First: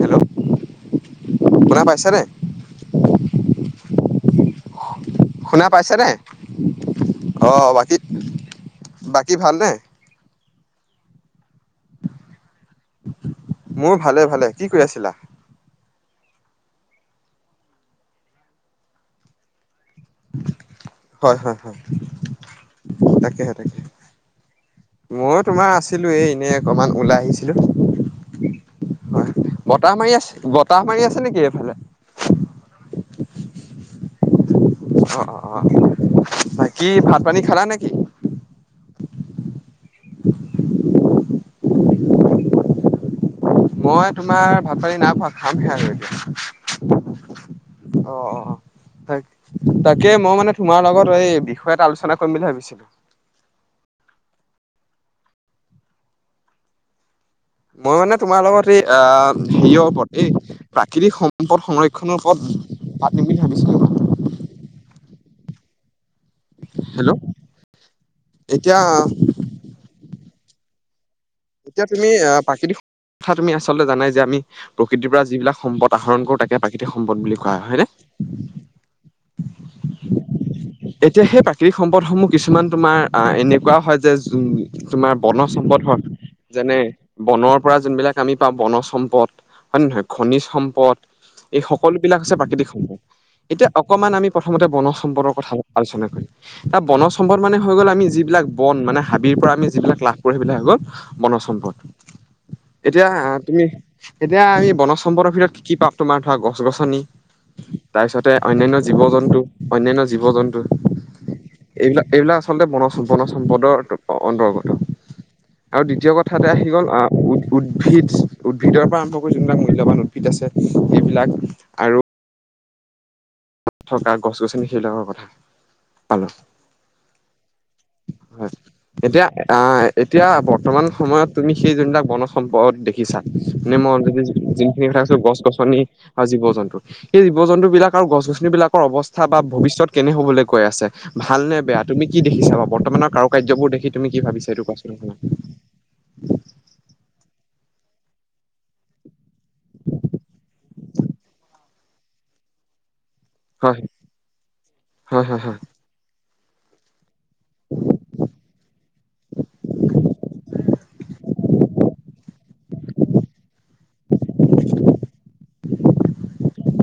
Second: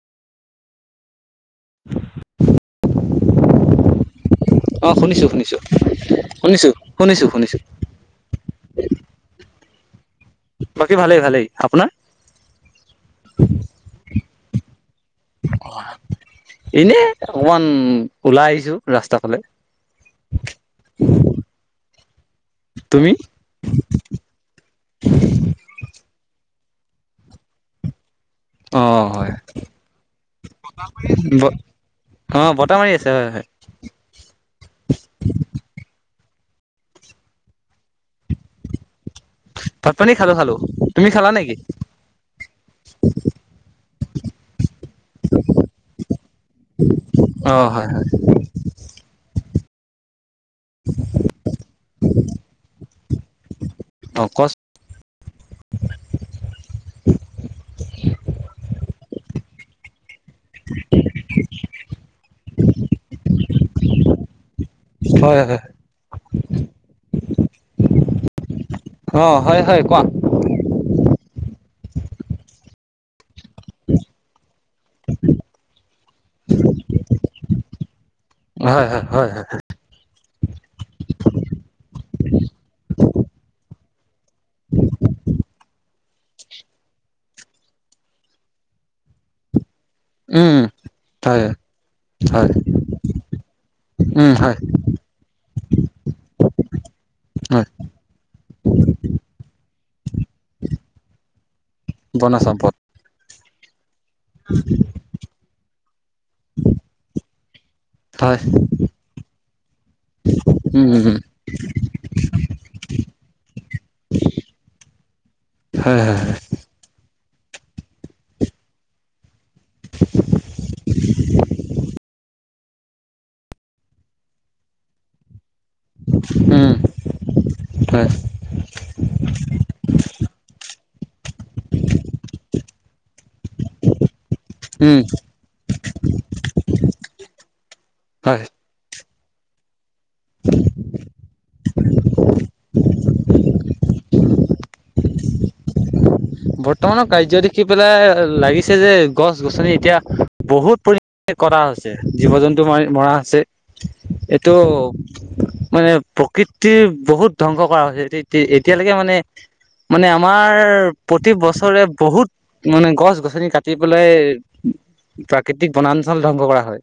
Hello শুনা পাইচা নে? অ' শুনিছোঁ শুনিছোঁ, শুনা পাইছেনে? শুনিছোঁ, শুনিছোঁ শুনিছোঁ। অ' বাকী বাকী ভালনে? বাকী ভালেই ভালেই। আপোনাৰ? মোৰ ভালে ভালেই। কি কৰি আছিলা? এনেই অকমান ওলাই আহিছোঁ ৰাস্তাৰ ফালে। হয়, হয়, হয়, তুমি তাকেহে তাকে। ময়ো তোমাৰ আছিলোঁ এই এনে অকণমান ওলাই আহিছিলোঁ। অ হয় হয়। বতাহ মাৰি আছ, বতাহ মাৰি আছে নেকি এইফালে? অ' বতাহ মাৰি আছে হয় হয়। অ', অ', অ' বাকী ভাত পানী খালা নেকি? ভাত পানী খালোঁ, খালোঁ। তুমি খালা নেকি? মই তোমাৰ ভাত পানী নাই খোৱা, খামহে আৰু এতিয়া। অ হয় হয় অ', অ'। হয়। তাকে মই মানে তোমাৰ লগত এই বিষয় এটা আলোচনা কৰিম বুলি ভাবিছিলোঁ। অ' কচ মই মানে তোমাৰ লগত এই অ' হেৰিয়া ওপৰত এই প্ৰাকৃতিক সম্পদ সংৰক্ষণৰ ওপৰত পাতিম বুলি ভাবিছিলোঁ। হয়, হয়। হেল্ল'। এতিয়া অ' হয়, হয় কোৱা। এতিয়া তুমি আ, প্ৰাকৃতিক, কথা তুমি আচলতে জানাই যে আমি প্ৰকৃতিৰ পৰা যিবিলাক সম্পদ আহৰণ কৰোঁ তাকে প্ৰাকৃতিক সম্পদ বুলি কোৱা হয়। হয়নে? হয়, হয়, হয়, হয়। এতিয়া সেই প্ৰাকৃতিক সম্পদসমূহ কিছুমান তোমাৰ আহ, এনেকুৱা হয় যে যো তোমাৰ বনজ সম্পদ হয় যেনে বনৰ পৰা যোনবিলাক আমি পাওঁ বনজ সম্পদ। হয় নে নহয়? খনিজ উম সম্পদ, হয় এই সকলোবিলাক হৈছে হয় প্ৰাকৃতিক সম্পদ। এতিয়া অকমান আমি উম হয় প্ৰথমতে বনজ সম্পৰ্দৰ কথা আলোচনা কৰিম। এ, বনজ সম্পদ মানে হয় হৈ গ'ল আমি যিবিলাক বন মানে হাবিৰ পৰা আমি যিবিলাক লাভ কৰোঁ সেইবিলাক হৈ গ'ল বনজ সম্পদ। বনজ সম্পদ। এতিয়া তুমি, এতিয়া আ, এ, বনজ সম্পদৰ ভিতৰত কি কি পাওঁ, তোমাৰ ধৰা গছ গছনি তাৰপিছতে হয় অন্যান্য জীৱ জন্তু, অন্যান্য জীৱ জন উম এইবিলাক এইবিলাক আচলতে বনজ বনজ সম্পদৰ অন্তৰ্গত। আৰু হয় দ্বিতীয় হয় হয় কথাতে আহি গ'ল আহ, উদ-উদ্ভিদ উদ্ভিদৰ পৰা আৰম্ভ যোনবিলাক মূল্যবান উদ্ভিদ আছে সেইবিলাক আৰু থকা গছ গছনি সেইবিলাকৰ কথা। পালোঁ উম, হয়। হয়। এতিয়া আ, এতিয়া বৰ্তমান সময়ত তুমি সেই যোনবিলাক বনজ সম্পদ দেখিছা নে মই অলৰেডি যোনখিনি উম কথা কৈছোঁ, গছ গছনি আৰু জীৱ জন্তু। সেই জীৱ জন্তুবিলাক আৰু গছ হয় গছনিবিলাক কৰ অৱস্থা বা ভৱিষ্যত কেনে হ'বলৈ গৈ আছে, ভাল নে বেয়া, তুমি কি দেখিছা বা বৰ্তমানৰ কাৰু কাৰ্যবোৰ দেখি তুমি কি ভাবিছা এইটো কোৱাচোন অকমান। বৰ্তমানৰ কাৰ্য দেখি পেলাই লাগিছে যে গছ গছনি এতিয়া বহুত পৰি কটা হৈছে, জীৱ জন্তু মাৰি মৰা হৈছে। হয় এইটো হয় হয় হয় মানে প্ৰকৃত প্ৰকৃতিৰ বহুত ধ্বংস কৰা হৈছে, এতি তি এতিয়ালৈকে মানে মানে আমাৰ প্ৰতি বছৰে বহুত মানে গছ-গছনি কাটি পেলাই প্ৰাকৃতিক বনাঞ্চল ধ্বংস কৰা হয়।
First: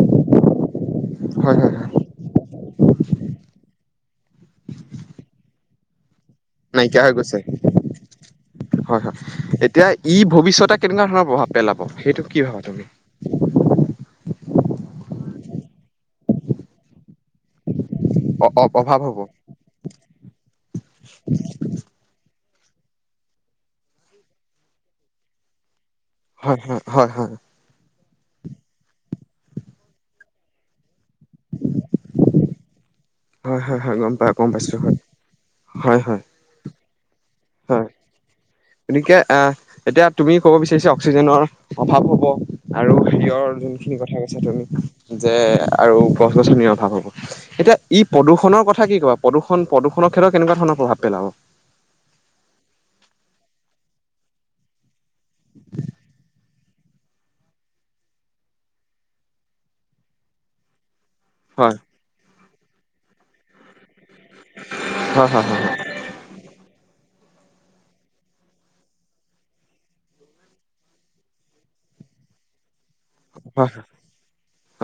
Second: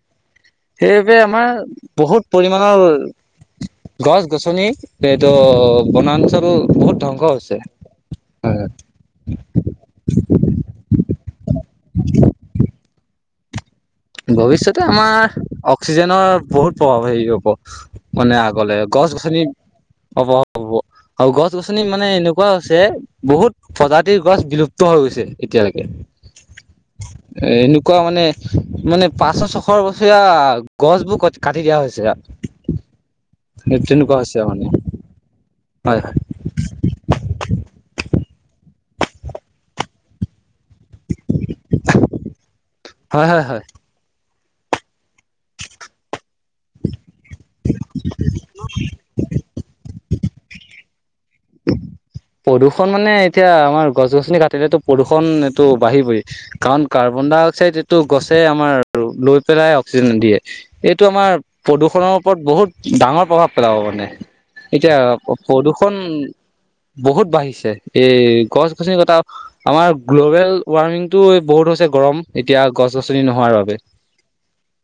সেইবাবে আমাৰ হয় হয় হয় বহুত পৰিমাণৰ গছ-গছনি, এইটো বনাঞ্চল বহুত নাইকিয়া হৈ ধ্বংস গৈছে হৈছে, হয়, হয়। হয়, হয়। এতিয়া ই ভৱিষ্যতে কেনেকুৱা ধৰণৰ প্ৰভাৱ পেলাব? সেইটো কি ভাবা তুমি? ভৱিষ্যতে আমাৰ অক্সিজেনৰ বহুত প্ৰভাৱ, হেৰি হ'ব। মানে অ অ আগলে অভাৱ হ'ব গছ-গছনি হ'ব হ'ব, আৰু গছ-গছনি মানে এনেকুৱা হৈছে, বহুত প্ৰজাতিৰ গছ বিলুপ্ত হৈ গৈছে, এতিয়ালৈকে। হয়, হয়। হয়, হয়। এ এনেকুৱা মানে মানে পাঁচশ, ছয়শ বছৰীয়া গছ বোৰ কট কাটি দিয়া হৈছে ইয়াত। হয় হয় সেই হয় গম তেনেকুৱা পাই হৈছে আৰু গম মানে। পাইছো হয়, হয়। হয়। গতিকে, আ এতিয়া তুমি ক'ব বিচাৰিছা অক্সিজেনৰ অভাৱ হ'ব। আৰু [unintelligible] হয় হয় হয় হয় খিনি কথাই কৈছা তুমি যে, আৰু গছ-গছনিৰ অভাৱ হ'ব। এতিয়া ই প্ৰদূষণৰ কথা কি ক'বা? প্ৰদূষণ প্ৰদূষৰ ক্ষেত্ৰত কেনেকুৱা ধৰণৰ প্ৰভাৱ পেলাব? প্ৰদূষণ মানে এতিয়া আমাৰ গছ-গছনি কাটিলেটো প্ৰদূষণ এইটো বাঢ়িবই। কাৰণ কাৰ্বন-ডাই-অক্সাইড এইটো গছে আমাৰ ল' লৈ পেলাই অক্সিজেন দিয়ে। এইটো আমাৰ হয় প্ৰদূষণৰ ওপৰত বহুত ডাঙৰ প্ৰভাৱ পেলাব মানে। এতিয়া হয় প হয় হয় প্ৰদূষণ বহুত বাঢ়িছে, এই গছ-গছনি কটা আমাৰ গ্ল'বেল ৱাৰ্মিংটো বহুত হৈছে, গৰম এতিয়া গছ-গছনি নোহোৱাৰ বাবে।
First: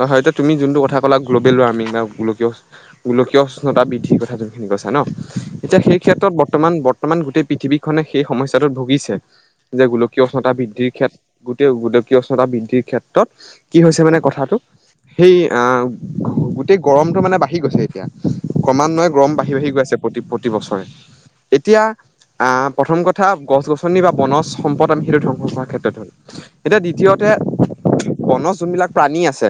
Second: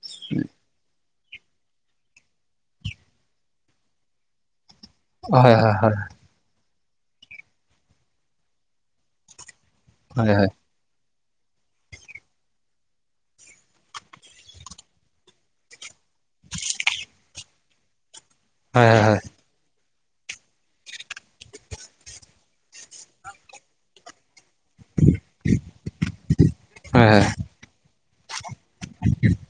অ, হয়টো তুমি যোনটো কথা ক'লা, গ্ল'বেল ওৱাৰ্মিং, গোলকীয় উষ্ণ গোলকীয় উষ্ণতা বৃদ্ধিৰ কথা যোনখিনি কৈছে ন? হয় হয় এতিয়া সেই ক্ষেত্ৰত বৰ্তমান বত বৰ্তমান গোটেই পৃথিৱীখনে সেই সমস্যাটোত ভুগিছে। যে গোলকীয় হয় হয় উষ্ণতা বৃদ্ধিৰ ক্ষেত্ৰত গোটেই গোলকীয় উষ্ণতা বৃদ্ধিৰ ক্ষেত্ৰত, কি হৈছে মানে কথাটো সেই আ গোটেই গৰমটো মানে বাঢ়ি গৈছে এতিয়া। হয় ক্ৰমান্বয়ে হয় গৰম বাঢ়ি বাঢ়ি বাঢ়ি গৈ আছে প্ৰতি প্ৰতি বছৰ। এতিয়া আ প্ৰথম কথা গছ-গছনি বা বনজ সম্পদ আমি সেইটো ধ্বংস কৰাৰ ক্ষেত্ৰত এতিয়া হয় দ্বিতীয়তে বনজ যোনবিলাক প্ৰাণী আছে।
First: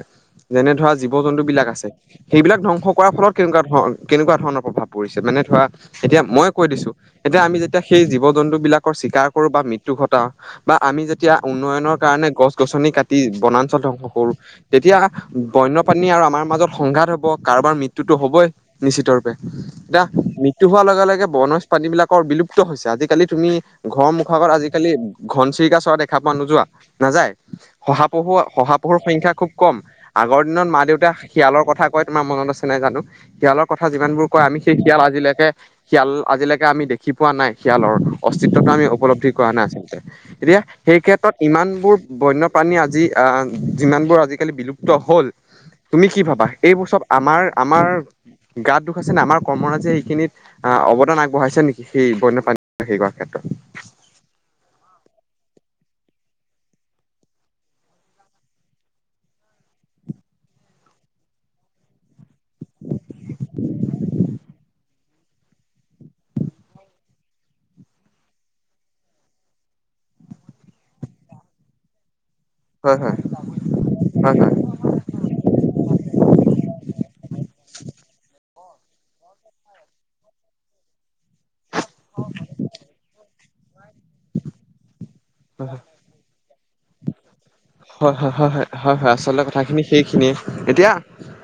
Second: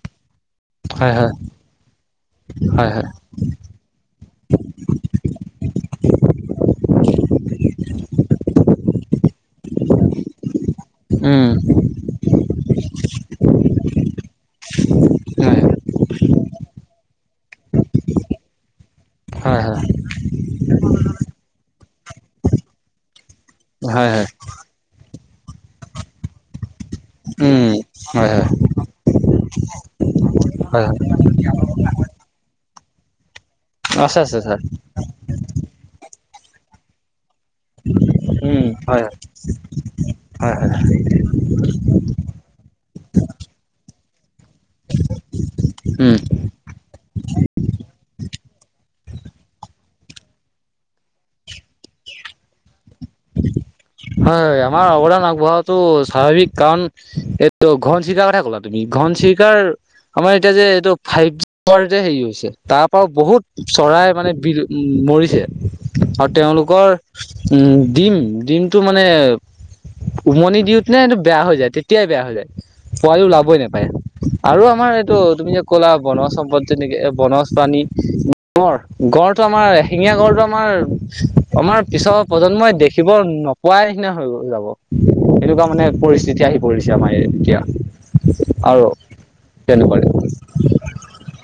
যেনে ধৰা, হয় হয় জীৱ-জন্তু বিলাক আছে, সেইবিলাক ধ্বংস হয় হয় হয় কৰাৰ ফলত কেনেকুৱা ধৰ কেনেকুৱা ধৰণৰ প্ৰভাৱ পৰিছে? মানে ধৰা এতিয়া মই কৈ দিছো, এতিয়া আমি যেতিয়া সেই জীৱ-জন্তু বিলাকৰ চিকাৰ কৰোঁ, বা মৃত মৃত্যু ঘটাও বা আমি যেতিয়া উম উন্নয়নৰ কাৰণে গছ-গছনি কাটি বনাঞ্চল ধ্বংস কৰোঁ। তেতিয়া হয় বন্যপ্ৰাণী আৰু আমাৰ মাজত সংঘাত হ'ব, কাৰোবাৰ মৃত্যুতো হ'বই। নিশ্চিত ৰূপে হয় হয় এতিয়া মৃত্যু হোৱাৰ লগে লগে বনজ প্ৰানী বিলাকৰ বিলুপ্ত হৈছে আজিকালি তুমি ঘৰ হয় হয় মুখ আগত আজিকালি ঘনচিৰিকা চৰাই দেখা পোৱা নোযোৱা নাযাই উম হয় শহাপহু হয় শহাপহুৰ সংখ্যা খুব কম আগৰ দিনত মা হয় দেউতা শিয়ালৰ কথা কই তোমাৰ মনত আছে নাই জানো শিয়ালৰ কথা হয় আছে যিমানবোৰ আছে কই আমি ছাৰ সেই শিয়াল আজিলৈকে শিয়াল আজিলৈকে আমি দেখি পোৱা নাই। শিয়ালৰ উম অস্তিত্বটো আমি হয় উপলব্ধি কৰা নাই আচলতে হয় এতিয়া হয় সেই ক্ষেত্ৰত ইমানবোৰ বন্য প্ৰানী আজি আ যিমানবোৰ আজিকালি বিলুপ্ত হল। তুমি উম কি ভাবা এইবোৰ চব আমাৰ আমাৰ গাত দুষ আছে নে আমাৰ কৰ্মৰাজিয়ে সেইখিনিত আ অৱদান আগবঢ়াইছে নেকি সেই বন্যপ্ৰাণীৰ হেই কৰাৰ ক্ষেত্ৰত হয় আমাৰ অৱদান আগবঢ়োৱাটো স্বাভাৱিক কাৰণ এইটো ঘন চিৰিকাৰ কথা ক'লা তুমি ঘন চিৰিকাৰ আমাৰ এতিয়া যে এইটো ফাইভ জি হেৰি হৈছে তাৰ পৰাও বহুত চৰাই মানে বিলু উ মৰিছে আৰু তেওঁলোকৰ উম ডিম ডিমটো মানে উমনি দিওঁত নে এইটো বেয়া হৈ যায় তেতিয়াই বেয়া হৈ যায় হয় হয় পোৱালি উলাবই নাপায় হয় হয়। আৰু আমাৰ এইটো তুমি যে ক'লা বনজ সম্পদ যেনেকে বনজ প্ৰাণী গঁড় গঁড়টো আমাৰ এশিঙীয়া গঁড়টো আমাৰ আমাৰ পিছৰ প্ৰজন্মই দেখিব নোপোৱা নিচিনা হৈ যাব। এনেকুৱা মানে পৰিস্থিতি আহি পৰিছে আমাৰ এতিয়া হয় হয় হয় হয় আৰু হয় হয় আচলতে কথাখিনি তেনেকুৱাৰে হয় সেইখিনিয়ে এতিয়া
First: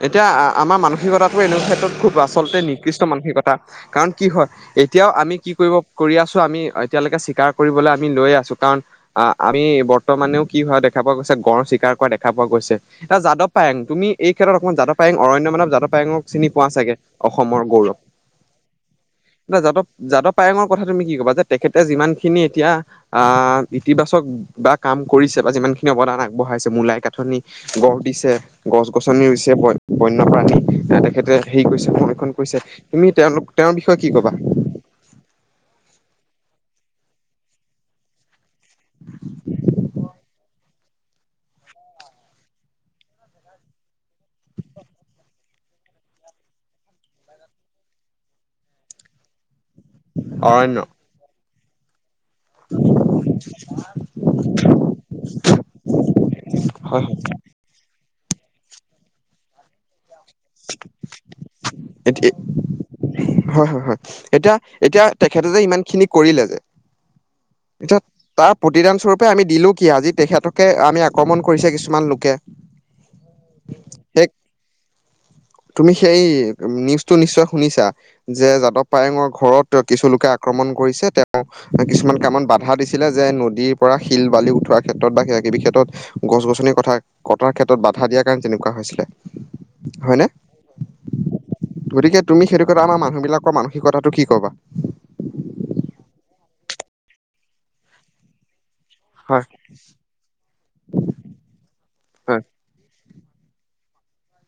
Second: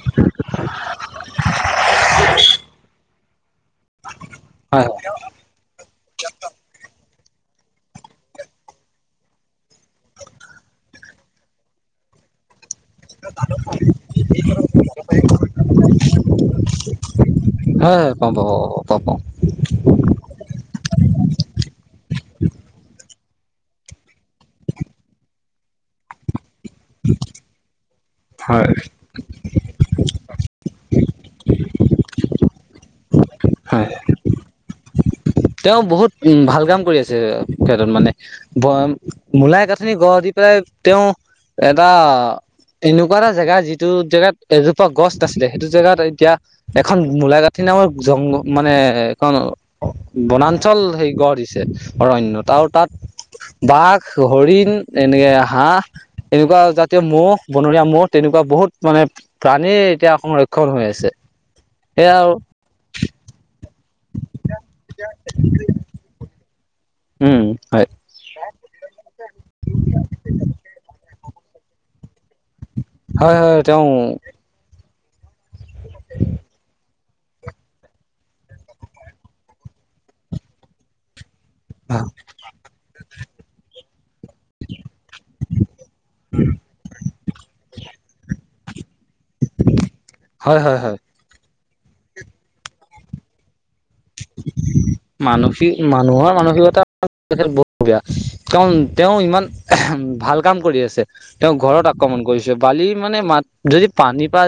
এতিয়া আমাৰ মানসিকতাটো এনেকুৱা ক্ষেত্ৰত খুব আচলতে নিকৃষ্ট মানসিকতা কাৰণ কি হয় এতিয়াও আমি কি কৰিব কৰি আছোঁ আমি এতিয়ালৈকে চিকাৰ কৰিবলৈ আমি লৈয়ে আছো কাৰণ আ আমি বৰ্তমানেও কি হোৱা দেখ খা পোৱা গৈছে গঁড় চীকাৰ কৰা দেখা পোৱা গৈছে অ যাদৱ পায়েঙ তুমি এই ক্ষেত্ৰত অকমান যাদৱ পায়েঙ অৰণ্য মানৱ যাদৱ পায়েঙক চিনি পোৱা চাগে অসমৰ হয় হয় পাওঁ পাওঁ প প পাওঁ পাওঁ নয় যাদৱ যাদৱ পায়ঙৰ কথা তুমি কি ক'বা যে তেখেতে যিমানখিনি এতিয়া আ ইতিবাচক বা কাম কৰিছে বা যিমানখিনি অৱদান আগবঢ়াইছে মূলাই কাঠনি গঢ় দিছে হয় গছ গছ নি ৰুইছে ব বন্যপ্ৰাণী তেখেতে হেৰি কৰিছে সংৰক্ষণ কৰিছে তুমি তেওঁলোক তেওঁৰ হয় বিষয়ে কি ক'বা তেওঁ বহুত উ ভাল কাম কৰি আছে ক্ষেত্ৰত মানে মূলাই কাঠনি গঢ় দি পেলাই তেওঁ এটা এনেকুৱা এটা জেগা যিটো জেগাত এজোপা গছ নাছিলে সেইটো জেগাত এতিয়া এখন মূলাই কাঠনি নামৰ জংগ মানে এখন অৰণ্য বনাঞ্চল সেই গঢ় দিছে অৰণ্যত আৰু তাত বাঘ, হৰিণ, এনেকে হাঁহ এনেকুৱা জাতীয় হয় ম'হ বনৰীয়া মহ তেনেকুৱা বহুত মানে প্ৰাণীৰ এতিয়া সংৰক্ষণ হৈ আছে হয় সেয়া এতিয়া আৰু হয় হয় হয় এতিয়া এতিয়া তেখেতে যে ইমান খিনি কৰিলে যে উম হয় এতিয়া তাৰ প্ৰতিদান স্বৰূপে আমি দিলো কি আজি তেখেতকে আমি আক্ৰমণ কৰিছে কিছুমান লোকে হয় হয় তেওঁ সেই তুমি সেই নিউজ টো নিশ্চয় শুনিছা যে যাদৱ পায়েঙৰ ঘৰত কিছু লোকে আক্ৰমণ কৰিছে তে তেওঁ কিছুমান কামত বাধা দিছিলে যে নদীৰ পৰা শিল বালি উঠোৱাৰ ক্ষেত্ৰত বা কিবা কিবি ক্ষেত্ৰত গছ-গছনি কথা কটাৰ ক্ষেত্ৰত বাধা দিয়াৰ কাৰণে তেনেকুৱা হৈছিলে হয়নে হয় হয় হয় গতিকে তুমি সেইটো কথা আমাৰ মানুহবিলাকৰ মানসিকতাটো কি ক'বা মানসিক মানুহৰ মানসিকতা বহুত বেয়া কাৰণ তেওঁ ইমান হয় ভাল কাম কৰি আছে তেওঁৰ ঘৰত আক্ৰমণ হয় কৰিছে বালি মানে মাত যদি পানীপা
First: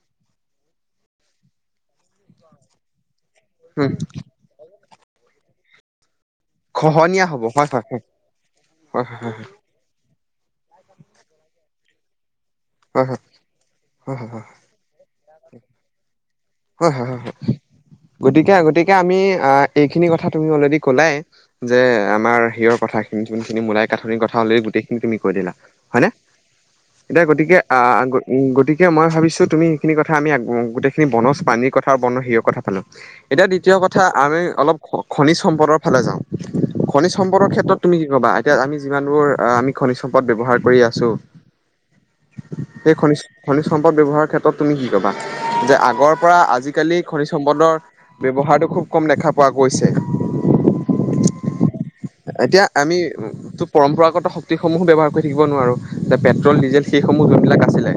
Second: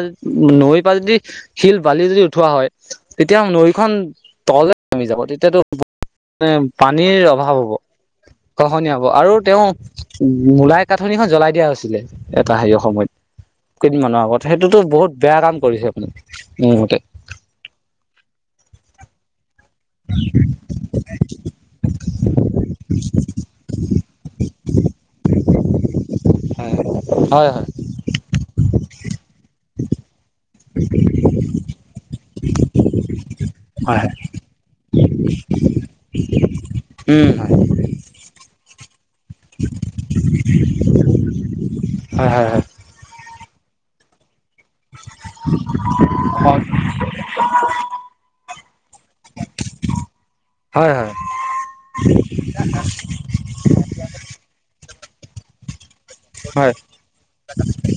নৈপা যদি শিল বালি যদি উঠোৱা হয় তেতিয়া নৈখন উম তললে নামি যাব তেতিয়াতো নে পানীৰ খহনীয়া অভাৱ হয় হ'ব হয় গহনীয়া হব হয় আৰু হয় তেওঁ মূলাই কাঠনিখন জ্বলাই দিয়া হৈছিলে তাৰ হেৰিঅ হয় হয় হয় সময়ত হয় হয় কেইদিনমানৰ হয় আগত সেইটোতো বহুত বেয়া কাম কৰিছে আপুনি মোৰ হয় মতে হয় হয় হয় গতিকে আগতীয়াকে আমি আহ এইখিনি কথা তুমি অলৰেডি কলাই যে আমাৰ হিৰৰ কথাখিনি যোনখিনি মোলাই কাঠনিৰ কথা অলৰেডি গোটেইখিনি তুমি কৈ দিলা হয় নে এতিয়া হয় গতিকে আ উম গতিকে মই ভাবিছো তুমি সেইখিনি কথা আমি আ গোটেইখিনি বনজ পানীৰ কথা বন হিয়ৰ কথা পালো এতিয়া দ্বিতীয় কথা হয় আমি অলপ খ খনিজ সম্পদৰ ফালে যাওঁ খনিজ উম সম্পদৰ ক্ষেত্ৰত তুমি কি ক'বা এতিয়া যিমান বোৰ আমি খনিজ সম্পদ ব্যবহাৰ কৰি আছো হয় হয় হয় সেই খনিজ খনিজ সম্পদ ব্যৱহাৰৰ ক্ষেত্ৰত তুমি কি কবা যে আগৰ পৰা আজিকালি খনিজ সম্পদৰ ব্যৱহাৰটো খুব কম দেখা পোৱা গৈছে হয় হয় এতিয়া আমি টো পৰম্পৰাগত শক্তিসমূহো ব্যৱহাৰ কৰি থাকিব নোৱাৰো যে পেট্ৰল হয় ডিজেল সেইসমূহ যোনবিলাক আছিলে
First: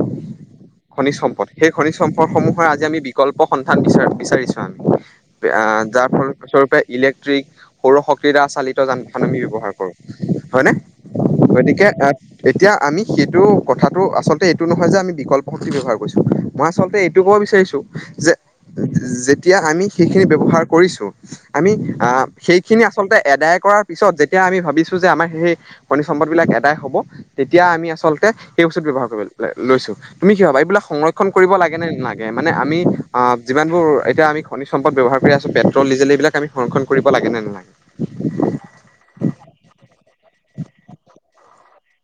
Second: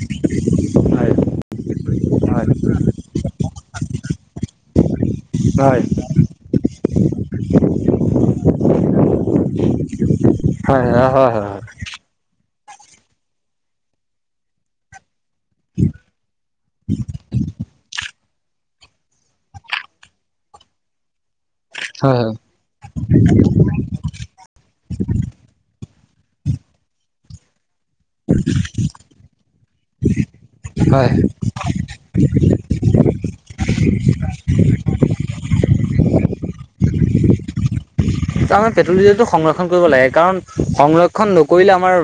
হয় খনিজ সম্পদ সেই খনিজ হয় সম্পদসমূহৰ আজি আমি বিকল্প সন্ধান বিচাৰ বিচাৰিছো আমি এ হয় যাৰ ফল স্বৰূপে ইলেক্ট্ৰিক সৌৰশক্তি ৰা চালিত ত যান আমি ব্যৱহাৰ কৰো হয় হয় হয় হয়নে হয় গতিকে এ এতিয়া আমি সেইটো কথাটো আচলতে এইটো নহয় যে আমি বিকল্ ব্যৱহাৰ কৰিছো মই আচলতে এইটো কব বিচাৰিছো যে যেতিয়া আমি সেইখিনি ব্যৱহাৰ কৰিছো আমি হয় আহ সেইখিনি আচলতে এডায় পিছত যেতিয়া আমি ভাবিছো যে আমাৰ সেই খনিজ সম্পদ বিলাক এদাই হব তেতিয়া আমি আচ আচলতে সেই বস্তুত ব্যৱহাৰ কৰি লৈ লৈছো তুমি কি ভাবা এইবিলাক হয় হয় সংৰক্ষণ কৰিব লাগে নে নালাগে মানে আমি আ যিমানবোৰ এতিয়া আমি খনিজ সম্পদ ব্যৱহাৰ কৰি আছো পেট্ৰল ডিজেল এইবিলাক আমি সংৰক্ষণ কৰিব লাগেনে নালাগে আমাৰ পেট্ৰল ডিজেলটো সংৰক্ষণ কৰিব লাগে কাৰণ সংৰক্ষণ নক কৰিলে আমাৰ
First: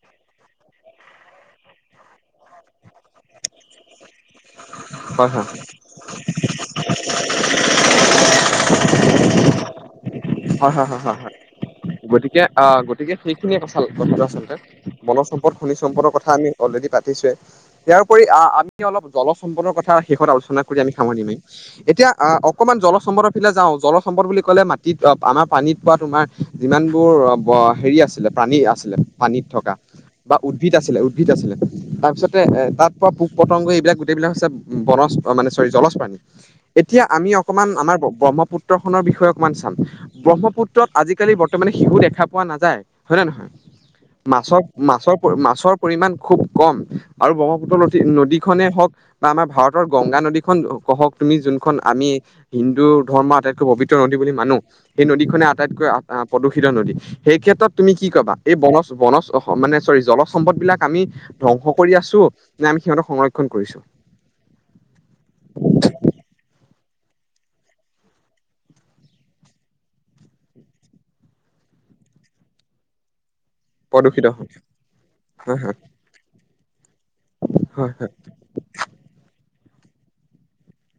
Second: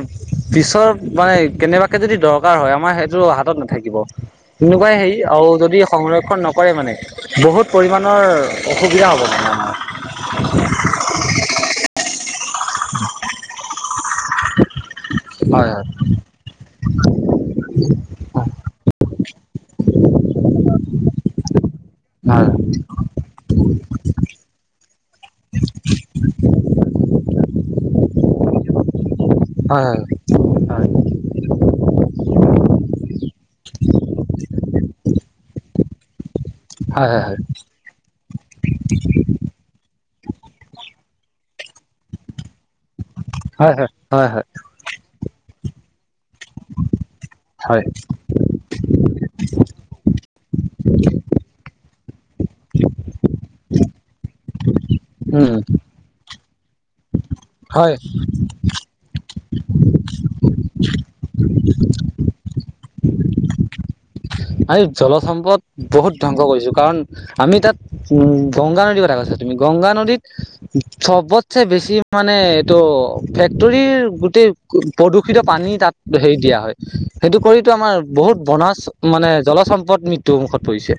পিছৰ মানে কেনেবাকে যদি দৰকাৰ হয় আমাৰ সেইটো হাতত নাথাকিব তেনেকুৱাই হেই হয় হয় আৰু যদি সংৰক্ষণ নকৰে মানে বহুত পৰিমাণৰ অসুবিধা হ'ব মানে আমাৰ হয় হয় হয় হয় হয় গতিকে আ গতিকে সেইখিনিয়ে কথাল কথাটো আচলতে বনজ সম্পদ হয় খনিজ সম্পদৰ কথা আমি অলৰেডি পাতিছোৱে ইয়াৰওপৰি আ আমি অলপ জল সম্পদৰ কথা শেষত আলোচনা কৰি আমি সামৰণি মাৰিম এতিয়া আ অকমান জলচ সম্পদ ফালে যাওঁ জলচ বুলি ক'লে মাটিত আমাৰ পানীত পোৱা তোমাৰ যিমানবোৰ ব হেৰি আছিলে প্ৰাণী আছিলে পানীত হয় থকা হয় বা উদ্ভিদ আছিলে উদ দ্ভিদ আছিলে তাৰপিছতে তাত পোৱা পোক পতংগ এইবিলাক গোটেইবিলাক হৈছে বনজ মানে চৰি জলজ প্ৰানী এতিয়া হয় আমি হয় অকমান আমাৰ ব্ৰ ব্ৰহ্মপুত্ৰ খনৰ বিষয়ে অকমান চাম ব্ৰহ্মপুত্ৰত আজিকালি বৰ্তমান শিহু দেখা পোৱা নাযায় হয় নে নহয় হয় হয় হয় হয় মাছক মাছৰ মাছৰ পৰিমাণ খুব কম আৰু ব্ৰহ্মপুত্ৰ হয় নদী নদীখনে হওক বা আমাৰ ভাৰতৰ গংগা নদীখন হহক তুমি যোনখন আমি হিন্দু ধৰ্মৰ আটাইতকৈ পবিত্ৰ নদী বুলি মানো সেই নদীখনে উম আটাইতকৈ আ আ প্ৰদূষিত নদী সেই ক্ষেত্ৰত তুমি হয় কি কবা এই বনজ বনজ অ মানে চৰি জলজ সম্পদ বিলাক আমি ধ্বংস কৰি আছো। যে আমি সিহঁতক সংৰক্ষণ কৰিছোঁ। আমি জলজ সম্পদ বহুত ধ্বংস কৰিছোঁ কাৰণ আমি তাত উমঁ' গংগা নদীৰ কথা কৈছা তুমি, গংগা নদীত চবতছে বেছি মানে এইটো ফেক্টৰীৰ প্ৰদূষিত গোটেই হয় প্ৰদূষিত হয় পানী হয় তাত হেৰি দিয়া হয়। সেইটো কৰিতো হয় আমাৰ বহুত বনাছ মানে জলসম্পদ মৃতু মুখত পৰিছে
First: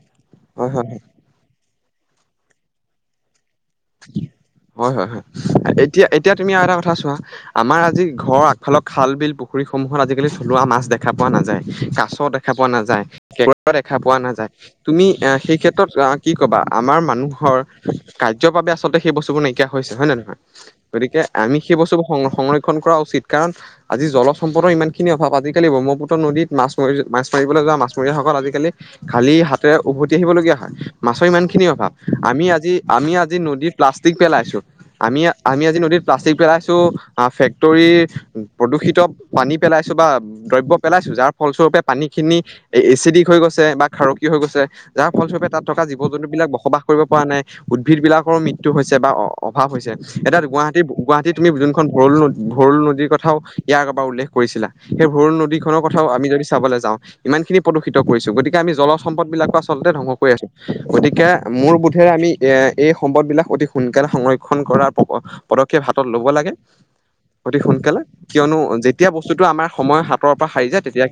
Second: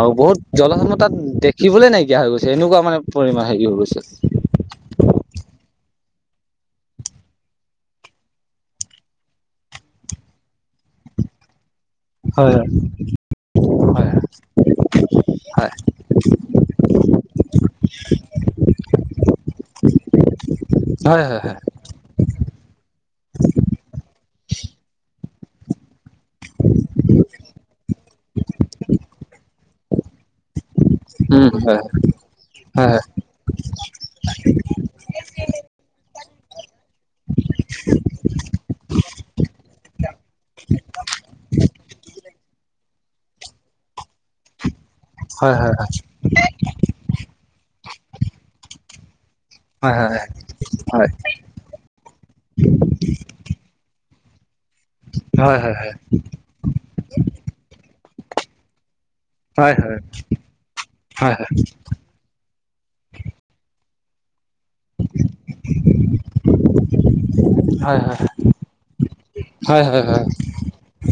আৰু বহুত হয় হয় জলজ সম্পদ তাত দেখিবলৈ নাইকিয়া হৈ গৈছে এনেকুৱা মানে পৰিমাণ হেৰি হৈ গৈছে। [unintelligible] হয়-হয়-হয়, এতিয়া, এতিয়া তুমি আৰু এটা কথা চোৱা আমাৰ আজি ঘৰৰ আগফালৰ খাল-বিল পুখুৰীসমূহত আজিকালি থলুৱা মাছ দেখা পোৱা নাযায় কা ছ দেখা হয় পোৱা নাযায়, কেকুৰাও দেখা হয়। পোৱা নাযায়। তুমি এ, সেই হয় ক্ষেত্ৰত অ, কি কবা আমাৰ মানুহৰ কা ৰ্য্য বাবে আচলতে সেই বস্তুবোৰ নাইকিয়া হৈছে হয় নে নহয়। গতিকে হয় হয় হয় আমি সেইস্তুবোৰ সং সংৰক্ষণ কৰা উচিত কাৰণ আজি জলসম্পদ ইমান খিনি অভাৱ, আজিকালি ব্ৰহ্মপুত্ৰ নদীত মাছ মাৰি মাছ মাৰিবলৈ যোৱা মাছমৰীয়াসকল আজিকালি খালি হাতেৰে উভতি আহিবলগীয়া হয়। মাছৰ উম ইমানখিনি হয় অভাৱ, আমি আজি হয় আমি আজি নদীত প্লাষ্টিক পেলাইছোঁ। আমি আমি আজি নদীত প্লাষ্টিক পেলাইছোঁ, ফেক্টৰীৰ প্ৰদূষিত পানী পেলাইছো বা দ্ৰব্য পেলাইছো যাৰ ফলস্বৰূপে পানীখিনি এ এচিডিক হৈ গৈছে বা খাৰ কিয় হৈ গৈছে। যাৰ ফলস্বৰূপে হয় তাত হয় থকা জীৱ-জন্তুবিলাক বসবাস কৰিব পৰা নাই, উদ্ভিদ বিলাক ৰ মৃত্যু হৈছে বা অভাৱ হৈছে। হয় হয় এতিয়া গুৱাহাটী গুৱাহাটী তুমি যোন ভৰল, ভৰুল নদীৰ কথাও ইয়াৰ আগৰবাৰ উল্লেখ কৰিছিলা। সেই ভৰুল নদী হয় হয় হয় হয় হয় হয় হয় হয় হয় খনৰ কথাও আমি যদি চাবলে যাওঁ ইমান খিনি প্ৰদূষিত কৰিছোঁ গতিকে আমি জলজ সম্পদ বিলাকো আচলতে ধ্বংস কৰি আছোঁ। গতিকে মোৰ বোধেৰে আমি এ এই সম্পদ বিলাক অতি সোনকালে সংৰক্ষণ কৰাৰ পদক্ষেপ হাতত ল'ব লাগে- অতি হয় সোনকালে। কিয়নো যেতিয়া বস্তুটো আমাৰ হয় হয় সময়ৰ হয় হাতৰ পৰা সাৰি যায় তেতিয়া